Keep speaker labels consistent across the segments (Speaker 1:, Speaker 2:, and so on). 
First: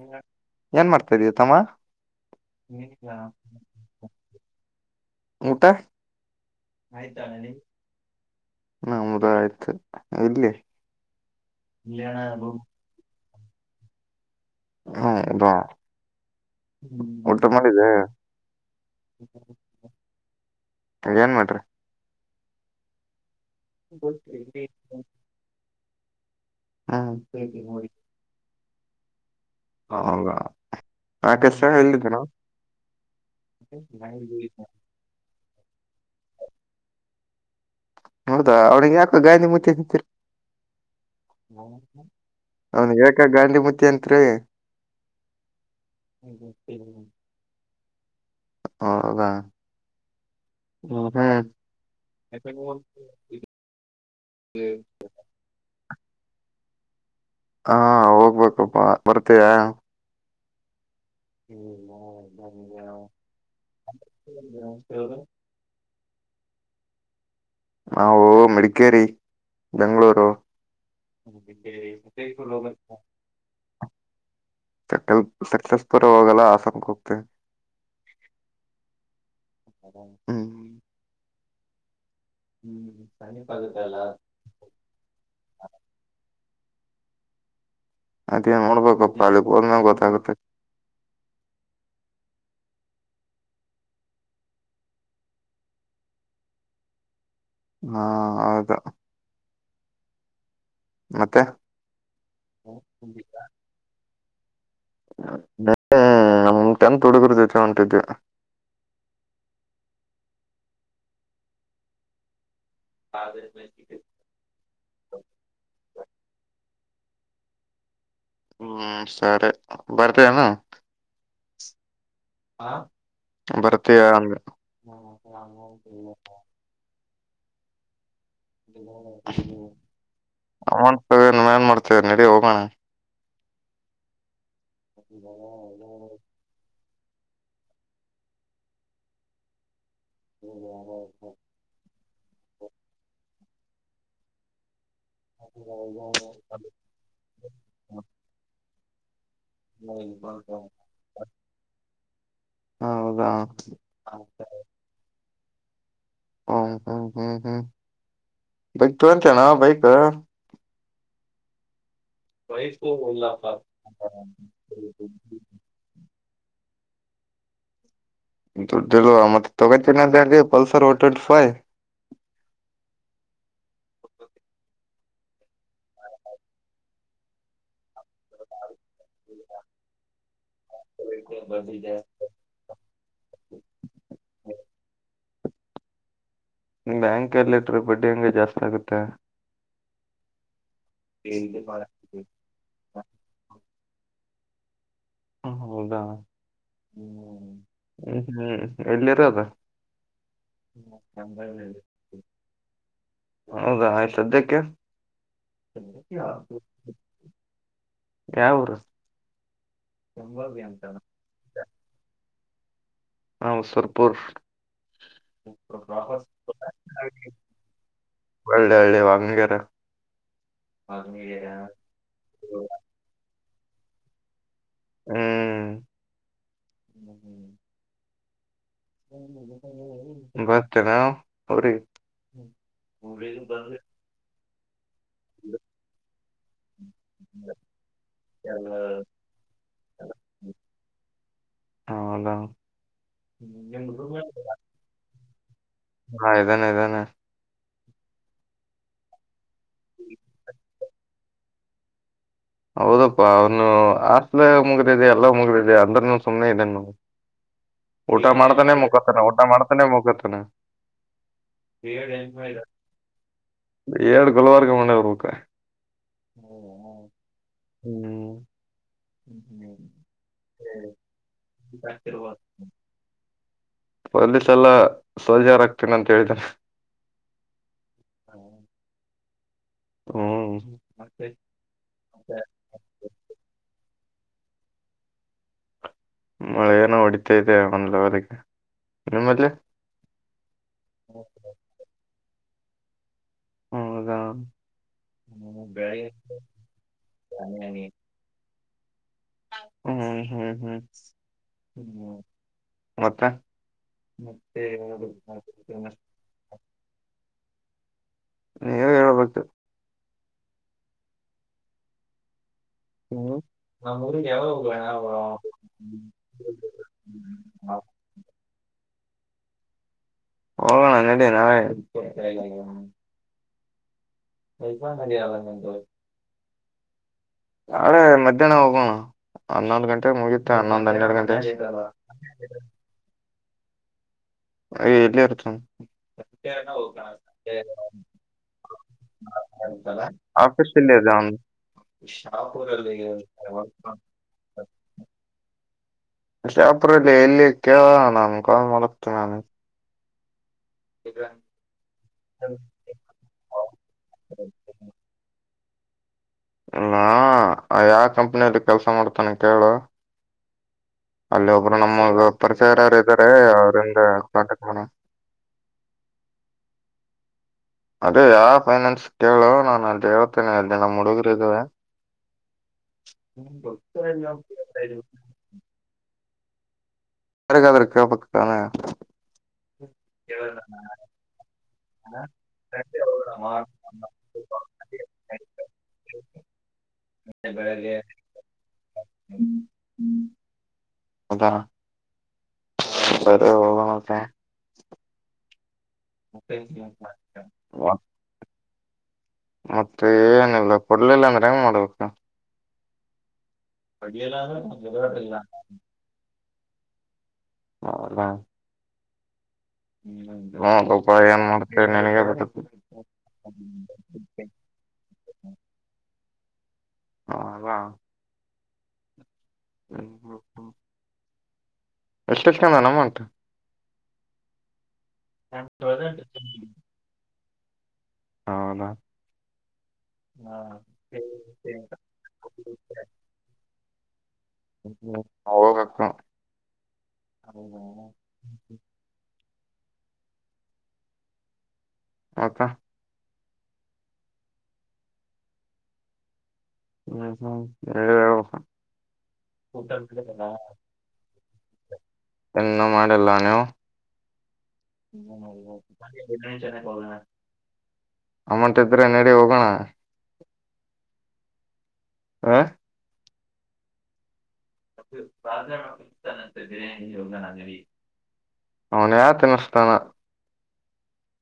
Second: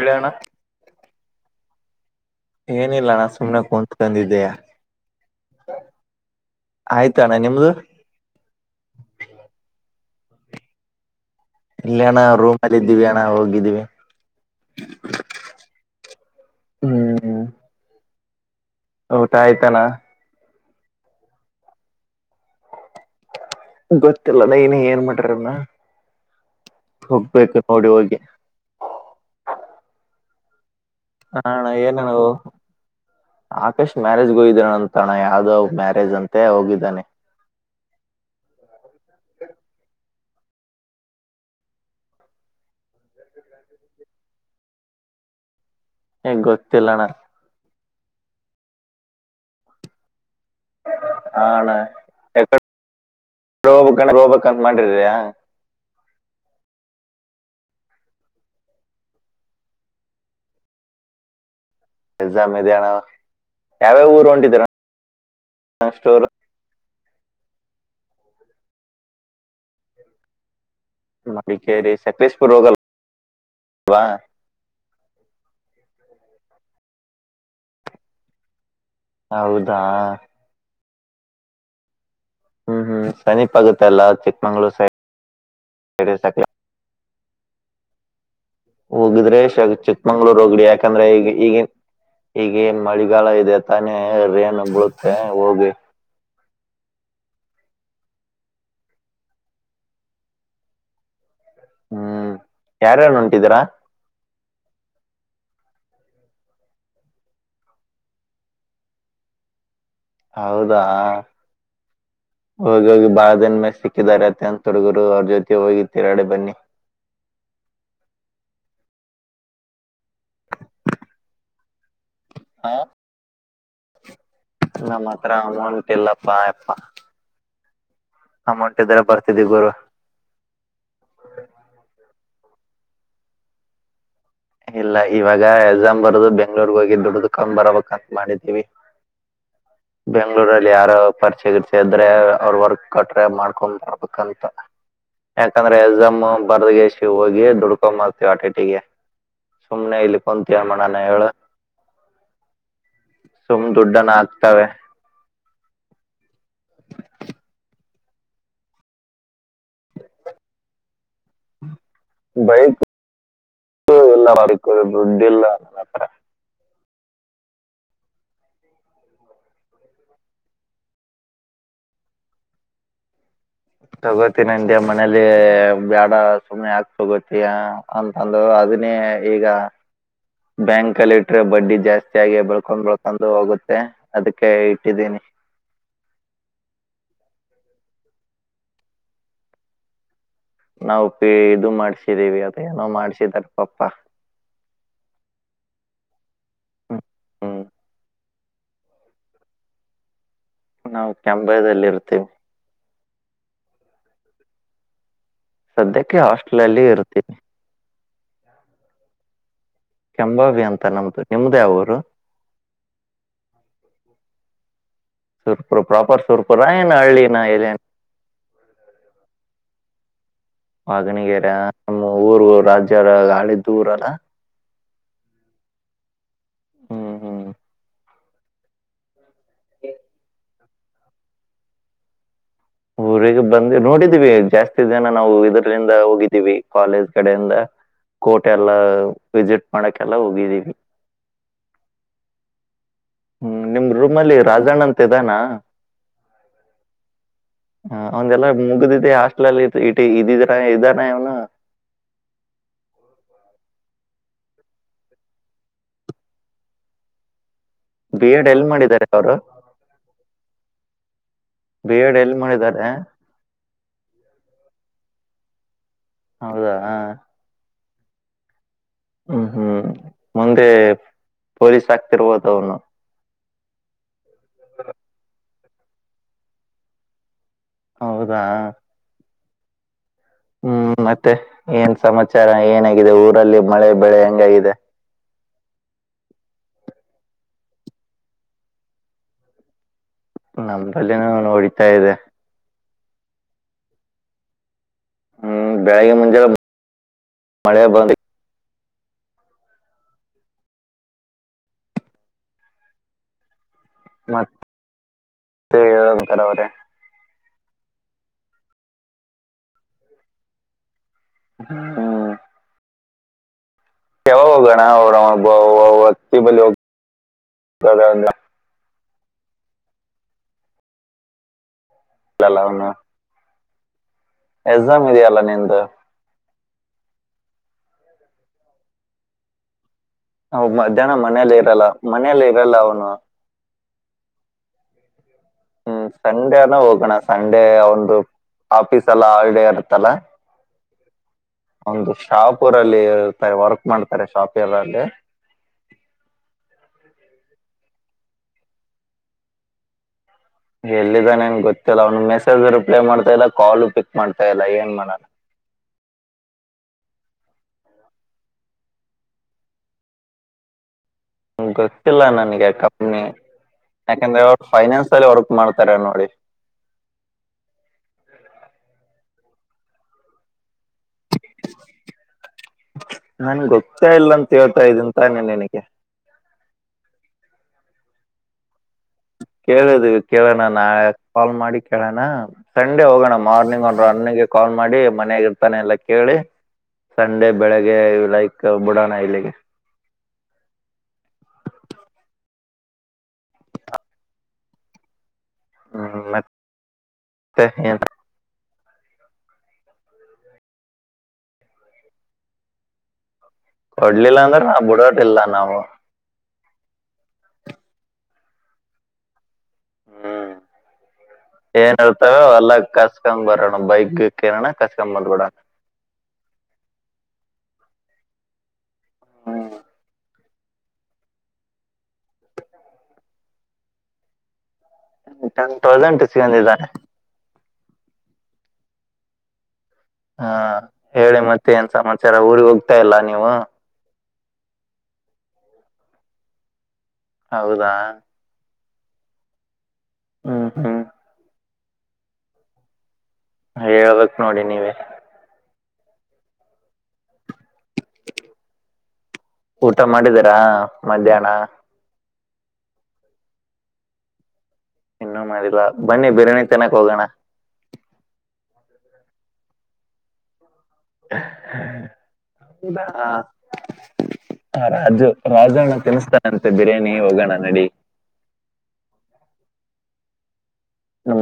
Speaker 1: ಹೇಳಣ
Speaker 2: ಏನ್ ಮಾಡ್ತಾ ಇದೀಯ ತಮ್ಮ
Speaker 1: ಏನಿಲ್ಲ ನಾ ಸುಮ್ನೆ ಕುಂತ ತಂದಿದ್ದೇಯ
Speaker 2: ಊಟ
Speaker 1: ಆಯ್ತಣ್ಣ ನಿಮ್ದು
Speaker 2: ನಮದ ಆಯ್ತು ಇಲ್ಲಿ
Speaker 1: ಇಲ್ಲ ಅಣ್ಣ ರೂಮ್ ಅಲ್ಲಿ ಇದ್ದೀವಿ ಅಣ್ಣ ಹೋಗಿದ್ದೀವಿ
Speaker 2: ಹ್ಮಾ
Speaker 1: ಹ್ಮ್
Speaker 2: ಊಟ ಮಾಡಿದ್ದ
Speaker 1: ಊಟ ಆಯ್ತಣ
Speaker 2: ಏನ್ ಮಾಡ್ರಿ
Speaker 1: ಗೊತ್ತಿಲ್ಲ ನ ಇನ ಏನ್ ಮಾಡ್ರನ
Speaker 2: ಹ್ಮ್
Speaker 1: ಹೋಗ್ಬೇಕು ನೋಡಿ ಹೋಗಿ
Speaker 2: ಹೌದ
Speaker 1: ಹಣ ಏನ ನವು ಆಕಶ್ ಮ್ಯಾರೇಜ್ಗೆ ಹಯ್ದಣ ಅಂತ ತಣ ಯಾವ್ದೋ ಮ್ಯಾರೇಜ್ ಅಂತೆ ಹೋಗಿದ್ದಾನೆ
Speaker 2: ಹೌದಾ ಅವ್ಿಿಗೆ ಯಾಕ ಗಾಂಿತಿೀರಿ ಅವನ್ ಏಕ ಗಾಂಡಿಮತಿ ಅಂತ್ರಿ
Speaker 1: ಹೆಂಗೆ ಗೊತ್ತಿಲ್ಲಣ
Speaker 2: ಹದಾ
Speaker 1: ಹಣ ರೋಬ ರೋಬಂತ ಮಾಡಿದಯಾ
Speaker 2: ಹಾ ಹೋಗ್ಬೇಕಪ್ಪಾ ಬರ್ತೀಯಾ ಹ್ಮ ಹ
Speaker 1: ಎಕ್ಸಾಮ್ ಇದೆ ಅಣ್ಣ
Speaker 2: ನಂದಗೆ
Speaker 1: ಹ ಸ್ಟೋರ್
Speaker 2: ನಾವು ಮಡಿಕೇರಿ ಬೆಂಗಳೂರು
Speaker 1: ಮಡಿಕೇರಿ ಸಕ್ರೇಶ್ಪುರ್ ರೋಗಲ್
Speaker 2: ಸ ಸಕ್ಸಸ್ ಪುರ್ ಹೋಗಲ್ಲ ಆಸಕ ಹೋಗ್ತವೆ
Speaker 1: ಹೌದಾ
Speaker 2: ಹ್ಮ್
Speaker 1: ಹ್ಮ್ ಹ್ಮ್ ಶನಿ ಪಗತ ಅಲ್ಲ ಚಿಕ್ಕಮಂಗ್ಳೂರ್ ಸೈಡ್ ಸ
Speaker 2: ಅದೇ ನ
Speaker 1: ಹೋಗಿದ್ರೆ ಚಿಕ್ಕಮಂಗ್ಳೂರ್ ಹೋಗಡಿ ಯಾಕಂದ್ರೆ ಈಗ ಈಗ ಈಗ ಮಳಿಗಾಲ ಇದೆ ತಾನೆ ರೇನ್ ಬಳುತ್ತೆ ಹೋಗಿ
Speaker 2: ಹಾ ಹೌದಾ ಮತ್ತೆ
Speaker 1: ಹ್ಮ್ ಯಾರ್ಯಾರು ಹೊಂಟಿದೀರಾ
Speaker 2: ಟೆಂತ್ ಹುಡುಗರು ಜತೆ ಹೊಂಟಿದ
Speaker 1: ಹೌದಾ ಹೋಗಿ ಹೋಗಿ ಬಾಳ ದನ್ ಮೇ ಸಿಕ್ಕಿದ್ದಾರೆ ಅತ್ತ ಅಂತ ಹುಡಡುಗುರು ಅವ್ರ ಜೊತೆಗೆ ಹೋಗಿ ತಿರಾಡೆ ಬನ್ನಿ
Speaker 2: ಹ್ಮ್ ಸರಿ ಬರ್ತಯನು ಹ ಬರ್ತೀಯ ಅಂದ
Speaker 1: ನಮ್ಮ್ ಹತ್ರ ಅಮೌಂಟ್ ಇಲ್ಲಪ್ಪಾ ಆಪ್ಪಾ ಅಮೌಂಟ್ ಇದ್ರ ಬರ್ತಿದ್ದಿ ಗುರು
Speaker 2: ನ್ತದೆ ನಿ್ೇನ್ ಮಾಡ್ತೇ ನಡಡಿ ಹೋಗೋಣ
Speaker 1: ಇಲ್ಲ ಇವಾಗ ಎಸ್ಸಾಾಮ್ ಬರದು ಬೆಂಗ್ಳೂರ್ ಹೋಗಿ ದುಡ್ದಕೊಂಡ್ ಬರಬೇಕಂತ ಮಾಡಿದೀವಿ ಬೆಂಗ್ಳೂರಲ್ಲಿ ಯಾರ ಪರಿಚಯ ಇಿರ್ಸ ಇದ್ರೆ ಅವ್ರ ವರ್ಕ್ ಕೊಟ್ರೆ ಮಾಡ್ಕೊಂಡ್ ಬರ್ಬೇಕಂತ ಯಾಕಂದ್ರೆ ಎಜಮ್ ಬರ್ದಗೇಶಿ ಹೋಗಿ ದುಡ್ಕೊಂಡ್ ಮ್ತತಿವಿ ಆಟಿ ಟಿಗೆ ಸುಮ್ನೆ ಇಲ್ಲಿ ಕುಂತೀ ಅಮ್ಮಣಾನ ಹೇಳ
Speaker 2: ಹ ಹೌದಾ
Speaker 1: ಸುಮ್ ದುಡ್ಡನ್ನ ಹಾಕ್ತಾವೆ
Speaker 2: ಹ್ಮ ಹ್ಮ್ ಹ್ಮ್ ಹ್ಮ್ ಬೈಕ್ ತಂತೇನಾ ಬೈಕ್
Speaker 1: ಹ್ಮ ಬೈಕ್ ಎಲ್ಲಾರು ದುಡ್ ಎಲ್ಲ
Speaker 2: ದುಡ್ಡ ಮತ್ತೆ ತಗ ಚನ್ನ ಪಲ್ಸರ್ ವೆಂಿ ಫೈ್
Speaker 1: ತಗೋತ ನನ್ ಮನಲಿ ಬ್ಯಾಡ ಸುಮ್ಮನೆ ಹಾಕ್ ತಗೋತಯ ಅಂತಂದ ಅದನೇ ಈಗ ಬ್ಯಾಂಕ್ ಕಲೆಕ್ಟರ್ ಬಡ್ಡಿ ಜಾಸ್ತಿ ಹೆಚ್ಚಾಗಿ ಬೆಳ್ಕೊಂಡ್ ಬೆಳ್ಕೊಂಡು ಹೋಗುತ್ತೆ ಅದಕ್ಕೆ ಇಟ್ಟಿದ್ದೀನಿ
Speaker 2: ಬ್ಯಾಂಕ್ ಎಲ್ಲಿ ಇಟ್ಟ್ರ ಬಡ್ಡಿ ಹಂಗೆ ಜಾಸ್ತಿ ಆಗುತ್ತೆ
Speaker 1: ನಾವು ಪ ಇದು ಮಾಡ್ಸಿದೀವಿ ಅದ ಏನೋ ಮಾಡ್ಸಿದಾರ ಪಾಪಾ
Speaker 2: ಹ ಹೌದಾ ಹ್ಮ್ ಹ್ಮ್ ಎಲ್ಲಿರದ
Speaker 1: ನಾವು ಕೆಂಬೈದಲ್ಲಿ ಇರ್ತೀವಿ
Speaker 2: ಹೌದಾ ಆಯ್ತು ಸದ್ಯಕ್ಕೆ
Speaker 1: ಸದ್ಯಕ್ಕೆ ಹಾಸ್ಟಲ್ ಅಲ್ಲಿ ಇರ್ತವಿ
Speaker 2: ಯಾವ ಊರು
Speaker 1: ಕೆಂಬಬಿ ಅಂತ ನಮ್ದು ನಿಮ್ದೇ ಅವರು
Speaker 2: ಹ ಸರ್ಪುರುಷ್
Speaker 1: ಸುರ್ಪುರು ಪ್ರಾಪರ್ ಸುರ್ಪುರ ಏನು ಹಳ್ಳಿಿನ ಎಲ್ಲನ್
Speaker 2: ಒಳ್ಳೆ ಒಳ್ಳೆ ವಾ್ಣಗೆರ
Speaker 1: ವಾಗಣಗೆರೆ ನಮ್ಮ ಊರು ರಾಜ್ಯರ ಗಾಳಿದ್ದು ಊರಲ್ಲ
Speaker 2: ಹ್ಮ್
Speaker 1: ಹ್ಮ್ ಹ್ಮ್
Speaker 2: ಬಸ್ ಜನಾ ಅವರ
Speaker 1: ಊರಿಗೆ ಬಂದ ನೋಡಿದೀವಿ ಜಾಸ್ತಿ ಜನ ನಾವು ಇದರಿಂದ ಹೋಗಿದ್ದೀವಿ ಕಾಲೇಜ್ ಕಡೆಯಿಂದ ಕೋಟೆ ಎಲ್ಲ ವಿಸಿಟ್ ಮಾಡಕ್ಕೆಲ್ಲ ಹೋಗಿದೀವಿ
Speaker 2: ಹೌದಾ
Speaker 1: ಹ್ಮ್ ನಿಮ ರೂಮ ಅಲ್ಲಿ ರಾಜಣ್ಣ ಅಂತ ಇದಾನ
Speaker 2: ಹಾ ಇದಾನೆ ಇದಾನೆ
Speaker 1: ಹ ಒಂದೆಲ್ಲ ಮುಗ್ದಿದ್ದ ಹಾಸ್ಟಲ್ಲ್ಲಿ ಇ ಇದಿದ್ರ ಇದಾರ ಅವನು
Speaker 2: ಹೌದಪ್ಪಾ ಅವನು ಆಸ್ಲ ಮುಗ್ರಿದೆ ಎಲ್ಲ ಮುಗ್ರಿದೆ ಅಂದ್ರನು ಸುಮ್ನೆ ಇದನು ಊಟ
Speaker 1: ಬಿ ಎಡ್ ಎಲ್ಲಿ
Speaker 2: ಮಾಡ್ತಾನೆ
Speaker 1: ಮಾಡಿದ್ದಾರೆ
Speaker 2: ಮುಗತಾನ
Speaker 1: ಅವರು
Speaker 2: ಊಟಾ ಮಾಡ್ತಾನೆ ಮುಗತಾನೆ
Speaker 1: ಬಿ ಎಡ್ ಎಲ್ಲಿ ಮಾಡಿದ್ದಾರೆ
Speaker 2: ಎಏರಡ್ ಗುಲ್ವರ್ಗ ಮಣೆಯವರ್ಬೇಕ
Speaker 1: ಹೌದಾ
Speaker 2: ಹ್ಮ್
Speaker 1: ಹ್ಮ್ ಹ್ಮ್ ಮುಂದೆ ಪೊಲೀಸ್ ಆಗ್ತಿರ್ಬೋದ ಅವ್ನು
Speaker 2: ಪೊಲೀಸ್ ಎಲ್ಲಾ ಸೋಜಾರಾಗಗ್ತೀನ ಅಂತ ಹೇಳಿದನೆ
Speaker 1: ಹೌದಾ ಹ್ಮ್ ಮತ್ತೆ ಏನ್ ಸಮಾಚಾರ ಏನಾಗಿದೆ ಊರಲ್ಲಿ ಮಳೆ ಬೆಳೆ ಹೆಂಗಾಗಿದೆ
Speaker 2: ಮಳೆ ಏನೋ ಹೊಡಿತಾ ಇದೆ ಒಂದ್ ಲೆವಲ್ಗೆ ನಿಮ್ಮಲ್ಲಿ
Speaker 1: ನಮ್ದಲ್ಲಿನೂ ನೋಡಿತಾ ಇದೆ
Speaker 2: ಹದಾ ಹ್ಮ
Speaker 1: ಹ್ಮ್ ಬೆಳಗ್ಗೆ
Speaker 2: ಬೆಳಗ್
Speaker 1: ಮುಂಜಾನೆ ಮಳೆ ಬಂದು
Speaker 2: ಹ್ಮ್ ಹ್ಮ್ ಹ್ಮ್ ಹ್ಮ ಮತ್ತ ಮತ್ತೆ
Speaker 1: ರಾವ
Speaker 2: ನೀವ ಹೇಳಳ್ಬೇಕು
Speaker 1: ಹ್ಮ್
Speaker 2: ಹ್ಮ
Speaker 1: ಕೆವ ಹೋಗಣ ಅವತ್ತ ಬೋಗ
Speaker 2: ಹೋಗೋಣ ನಡಿ ನಾವ
Speaker 1: ಅಂದ್ರಲ್ಲ ಅವನು ಎಕ್ಸಾಮ್ ಇದೆಯಲ್ಲ ನಿನ್್ದ
Speaker 2: ನಾಳೆ ಮಧ್ಯಾಹ್ನ ಹೋಗುವ ಹದ್ನಾಾಲ್ಕ ಗಂಟೆಗೆ ಮುಗ
Speaker 1: ಹ ಮಧ್ಯಾಹ್ನ ಮನೇಲಿ ಇರಲ್ಲ ಮನೇಲಿ ಇರಲ್ಲ ಅವನು
Speaker 2: ಅಯ ಎಲ್ಲಿ ಇರ್ತ
Speaker 1: ಹ್ಮ್ ಸಂಡೇನ ಹೋಗೋಣ ಸಂಡೇ ಒಂದು ಆಫೀಸ್ ಎಲ್ಲಾ ಹಲ್ಿಡೇ ಇರುತ್ತಲ್ಲ
Speaker 2: ಆಫೀಸ್ಲ್ಲ ಜಾವನ್
Speaker 1: ಒಂದು ಶಾಪರಲ್ಲಿ ಇರ್ತಾರೆ ವರ್ಕ್ ಮಾಡ್ತಾರೆ ಶಾಪ್ ಎರಲ್ಲಿ
Speaker 2: ಅಷ್ಟ ಅಪ್ರಲ್ಲಿ ಎಲ್ಲಿ ಕೇಳ ನಮ ಕ ಮಲತ ನಾನ
Speaker 1: ಎಲ್ಲಿಿದ್ದ ನೇನ್ ಗೊತ್ತಿಲ್ಲ ಅವನು ಮೆಸೇಜ್ ರಿಪ್ಲೈ ಮಾಡ್ತಾ ಇಲ್ಲ ಕಾಲು ಪಿಕ್ ಮಾಡ್ತಾ ಇಲ್ಲ ಏನ್ ಮನ
Speaker 2: ಇಲ್ಲಾ ಯಾವ ಕಂಪನಿಯಲ್ಲಿ ಕೆಲ್ಸ ಮಾಡ್ತಾನ ಕೇಳು ಅಲ್ಲಿ ಒಬ್ರು
Speaker 1: ಗೊತ್ತಿಲ್ಲ
Speaker 2: ನಮ್ಮಗ
Speaker 1: ನನಗೆ
Speaker 2: ಪರಿಚಯರಾರು
Speaker 1: ಕಂಪ್ನಿ
Speaker 2: ಇದ್ದಾರೆ ಅವ್ರಂದ
Speaker 1: ಯಾಕಂದ್ರೆ ಅವರು
Speaker 2: ಕಾಂಟ್ಯಾಕ್ಟ್ ಮಾಡ
Speaker 1: ಫೈನಾನ್ಸ್ ಅಲ್ಲಿ ವರ್ಕ್ ಮಾಡ್ತಾರ ನೋಡಿ
Speaker 2: ಅದೇ ಯಾವ ಫೈನಾನ್ಸ್ ಕೇಳು ನಾನು ಅದ ಹೇಳ್ತೇನೆ ಅಲ್ಲಿ ದಿನ ಮುಡುಗ
Speaker 1: ನನ್ ಗೊ್ತಾ ಇಲ್ಲ ಅಂತ ಹೇಳ್ತಾ ಇದೀಂತಾನೆ ನನಗೆ
Speaker 2: ಬಗಾದ್ರ ಕ ಪಕ್ಕದಾನೆ
Speaker 1: ಕೇಳುದು ಕೇಳೋಣ ನಾ ಕಾಲ್ ಮಾಡಿ ಕೇಳೋಣ ಸಂಡೆ ಹೋಗೋಣ ಮಾರ್ನಿಂಗ್ ಒಂದರು ಅನ್ನಗೆ ಕಾಲ್ ಮಾಡಿ ಮನಯಾಗ ಇರ್ತಾನೆ ಎಲ್ಲ ಕೇಳಿ ಸಂಡೆ ಬೆಳಗ್ಗೆ ಲೈಕ್ ಬುಡಾಣ ಇಲ್ಲಿಗೆ
Speaker 2: ಹ್ಮ ಅೌದ ಬರ ಹೋಗ ಮತ್ತೆ
Speaker 1: ಹ್ಮ್, ಮತ್ತೆ ಏನ್
Speaker 2: [unintelligible] ಮತ್ತೆ ಏನಿಲ್ಲ ಕೊಡ್ಲಿಲ್ಲ ಅಂದ್ರೆ ಹೆಂಗ್ ಮಾಡ್ಬೇಕ
Speaker 1: ಹೊಡ್ಲಿಲ್ಲ ಅಂದ್ರ ಬಿಡಾಟ್ಟ ಇಿಲ್ಲ ನಾವು
Speaker 2: ಹೌದಾ
Speaker 1: ಹ್ಮ್
Speaker 2: ನೋಡಪ್ಪ ಏನ್ ಮಾಡ್ತೇವಿ
Speaker 1: ಏನ್
Speaker 2: ನಿನಗೆ
Speaker 1: ಇರ್ತಾವ
Speaker 2: ಬರ್ತತಿ
Speaker 1: ಅಲ್ಲ ಕಸ್ಕೊಂಡ್ ಬರೋಣ ಬೈಕ್ ಕೇರಣ ಕಾಸಕಂಬಲ್ಗೂಡ
Speaker 2: ಹ ಅವಾ
Speaker 1: ಹ್ಮ್
Speaker 2: ಹ್ಮ್ ಹ್ಮ ಎಸ್ಟಿಸ್ಕಂಡನ ಅಮೌಂಟ್
Speaker 1: ಟೆನ್ ತೌಸಂಡ್ ಈಸಗಂಡಿದ್ದಾನೆ
Speaker 2: ಹೌದಾ
Speaker 1: ಹಾ ಹೇಳಿ ಮತ್ತೆ ಏನ್ ಸಮಾಚಾರ ಊರಿಗ ಹೋಗ್ತಾ ಇಲ್ಲಾ ನೀವು
Speaker 2: ಹ್ಮ್ಮ ಹೋಬೇಕು
Speaker 1: ಹೌದಾ ಹ್ಮ್ ಹ್ಮ್
Speaker 2: ಮತ್ತಾ
Speaker 1: ಹೇಳ್ಬೇಕ್ ನೋಡಿ ನೀವೇ
Speaker 2: ಹ್ಮ್ ಹ್ಮ್ ನೀವೇ ಹೇಳ್ಬಕು
Speaker 1: ಊಟ ಮಾಡಿದೀರಾ ಮಧ್ಯಾಹ್ನ
Speaker 2: ಇನ್ನೂ ಮಾಡಿಲ್ಲಾ ನೀವು
Speaker 1: ಇನ್ನೂ ಮಾಡಿಲ್ಲ
Speaker 2: [unintelligible]
Speaker 1: ಬನ್ನಿ ಬಿರಿಯಾನಿ ತಿನ್ನಕ್ ಹೋಗೋಣ
Speaker 2: [inaudible] ಅಮೌಂಟ್ ಇದ್ರೆ ನಡಿ ಹೋಗೋಣ ಹ
Speaker 1: [inaudible] ಹ ರಾಜು ರಾಜುಣ್ಣ ತಿನಸ್ತಾನಂತೆ ಬಿರಿಯಾನಿ ಹೋಗೋಣ ನಡಿ
Speaker 2: ಅವನ್ ಯಾ ತಿನ್ನಸ್ತಾನ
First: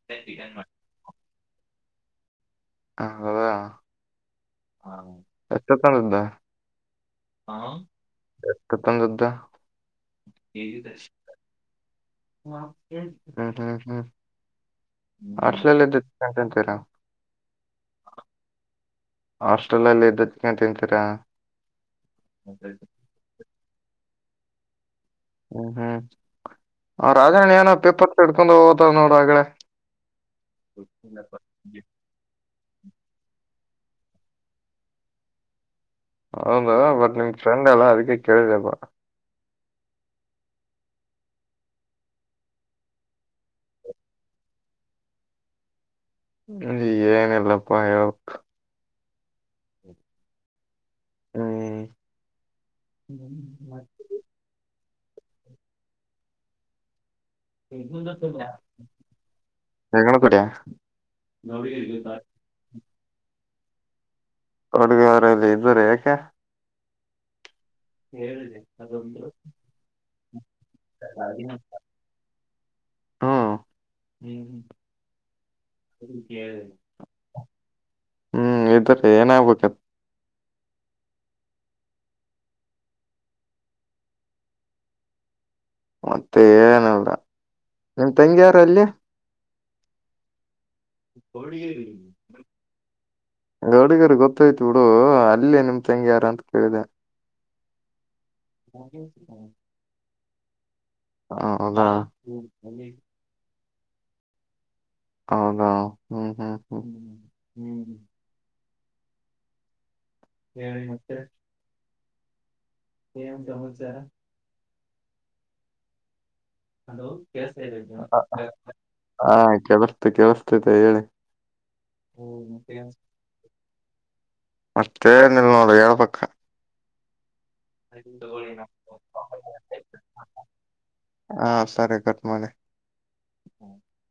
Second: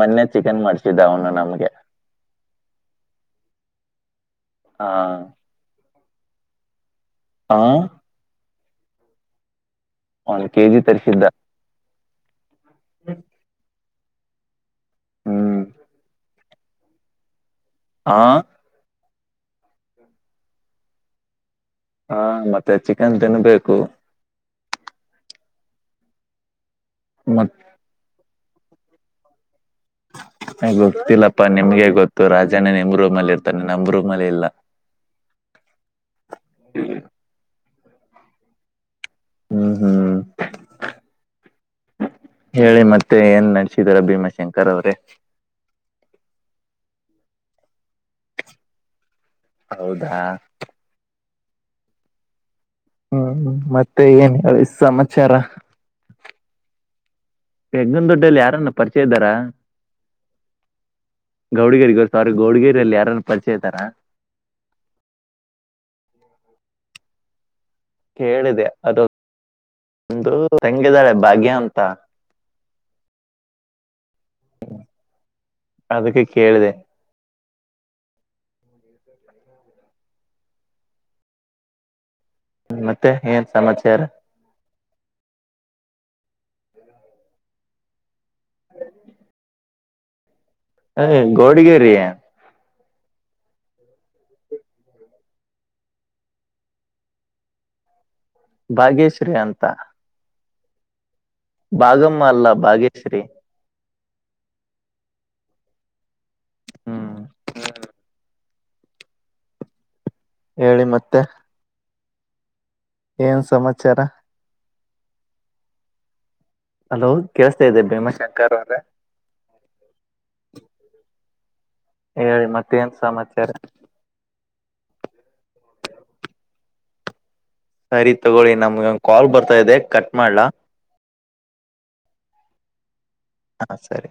Speaker 1: ಮನ್ನೆ ಚಿಕನ್ ಮಾಡ್ಸಿದ್ದ ಅವನು ನಮ್ಗೆ
Speaker 2: ಹ ಹೌದಾ
Speaker 1: ಆ
Speaker 2: ಎಷ್ಟಕ ತಂದಿದಾ ಹಾ
Speaker 1: ಆ
Speaker 2: ಎಷ್ಟಕ ತಂದಿದಾ
Speaker 1: ಒಂದ್ ಕೆಜಿ ತರಸಿದ್ದ
Speaker 2: ಹ್ಮ್ ಹ್ಮ್ ಹ್ಮ್
Speaker 1: ಹ್ಮ್
Speaker 2: ಹಾಸ್ಟೆಲಲ್ಲ ಇದ್ದ ಚಿಕನ್ ತಿಂತಿರಾ
Speaker 1: ಹಾ
Speaker 2: ಹಾಸ್ಟೆಲ್ ಅಲ್ಲಿ ಇದ್ದದಕ ತಿಂತೀರಾ
Speaker 1: ಹಾ ಮತ್ತೆ ಚಿಕನ್ ತಿನ್ಬೇಕು
Speaker 2: ಹ್ಮ್ ಹ್ಮ ಹಾ ರಾಜಣ್ಣ ಏನ ಪೇಪರ್ ಇಡ್ಕೊಂಡ್ ಹೋಗತ ನೋಡ ಅಗಳೆ
Speaker 1: ಗೊತ್ತಿಲ್ಲಪ್ಪಾ ನಿಮ್ಗೆ ಗೊತ್ತು ರಾಜನೇ ನಿಮ್ ರೂಮೇಲೆ ಇರ್ತಾನೆ ನಮ್ ರೂಮೇಲೆ ಇಲ್ಲ
Speaker 2: ಹೌದ ಬಟ್ ನಿಮ್ ಫ್ರೆಂಡ್ ಅಲ್ಲ ಅದಕ್ಕೆ ಕೇಳಿದೆಪ್ಪ
Speaker 1: ಹ್ಮ್ ಹ್ಮ್ ಹೇಳಿ ಮತ್ತೆ ಏನ್ ನಡ್ಸಿದಿರ ಭೀಮಾಶಂಕರ್ ಅವ್ರೇ
Speaker 2: ಏನಿಲ್ಲಪ್ಪ
Speaker 1: ಹೌದಾ
Speaker 2: ಹ್ಮ್
Speaker 1: ಹ್ಮ್ ಮತ್ತೆ ಏನ್ ಹೇಳಿ ಸಮಾಚಾರ ಹೆಗ್ಗಣ್ಣ ದೊಡ್ಡಲ್ಲಿ ಯಾರನ್ನ ಪರಿಚಯ ಇದ್ದಾರ
Speaker 2: ಜಗಳ ಕುಡಿಯ
Speaker 1: ಗೌಡಗೆರಿ ಗೊತ್ತ ಅವರಿಗ ಗೌಡಗೆರಿಯಲ್ಲಿ ಯಾರನ್ನ ಪರಿಚಯ ಇದ್ದಾರ
Speaker 2: ಗೌಡಗೆರಿಲ್ಲಿ ಇದ್ದಾರೆ ಯಾಕೆ
Speaker 1: ಕೇಳಿದೆ ಅದು ಒಂದು ತಂಗಿದಾಳೆ ಭಾಗ್ಯ ಅಂತ
Speaker 2: ಹ್ಮ
Speaker 1: ಅದಕ್ಕೆ ಕೇಳಿದೆ
Speaker 2: ಹ್ಮ್ ಇದ್ರೆ ಏನಾಗ್ಬೇಕಿತ್
Speaker 1: ಹ್ಮ್ ಮತ್ತೆ ಏನ್ ಸಮಾಚಾರ
Speaker 2: ಮತ್ತೆ ಏನಿಲ್ಲಾ ನಿಮ ತಂಗಿಯ ಯಾರ ಅಲ್ಲಿ
Speaker 1: ಏ ಗೌಡಿಗೇರಿ
Speaker 2: ಗೌಡಿಗೆರು ಗೊತ್ತಾಯ್ತು ಬಿಡು ಅಲ್ಲೇ ನಿಮ್ ತಂಗಿ ಯಾರ ಅಂತ ಕೇಳಿದೆ.
Speaker 1: ಬಾಗ್ಯಶ್ರೀ ಅಂತ
Speaker 2: ಹೌದಾ
Speaker 1: ಬಾಗಮ್ಮ ಅಲ್ಲ ಭಾಗ್ಯಶ್ರೀ.
Speaker 2: ಹೌದಾ ಹ್ಮ್ ಹ್ಮ್ ಹ್ಮ್ ಹ್ಮ ಹೇಳಿ ಮತ್ತೆ
Speaker 1: ಏನ್ ಸಮಾಚಾರ. ಹಲೋ ಕೇಳ್ಸ್ತಾ ಇದಿಯಾ ಭೀಮಾ ಶಂಕರ್ ಅವ್ರೆ.
Speaker 2: ಹಾ ಕೇಳುಸ್ತು ಕೇಳುಸ್ತಿದೆ ಹೇಳಿ.
Speaker 1: ಹೇಳಿ ಮತ್ತೆ ಏನ್ ಸಮಾಚಾರ.
Speaker 2: ಮತ್ತೆನಿಲ್ ನೋಡ್ ಹೇಳ್ಬಕ್
Speaker 1: ಸರಿ ತಗೊಳ್ಳಿ ನಮ್ಗೊಂದ್ ಕಾಲ್ ಬರ್ತಾ ಇದೆ ಕಟ್ ಮಾಡ್ಲಾ
Speaker 2: ಹಾ ಸರಿ ಕಟ್ ಮಾಡಿ.
Speaker 1: ಹಾ ಸರಿ.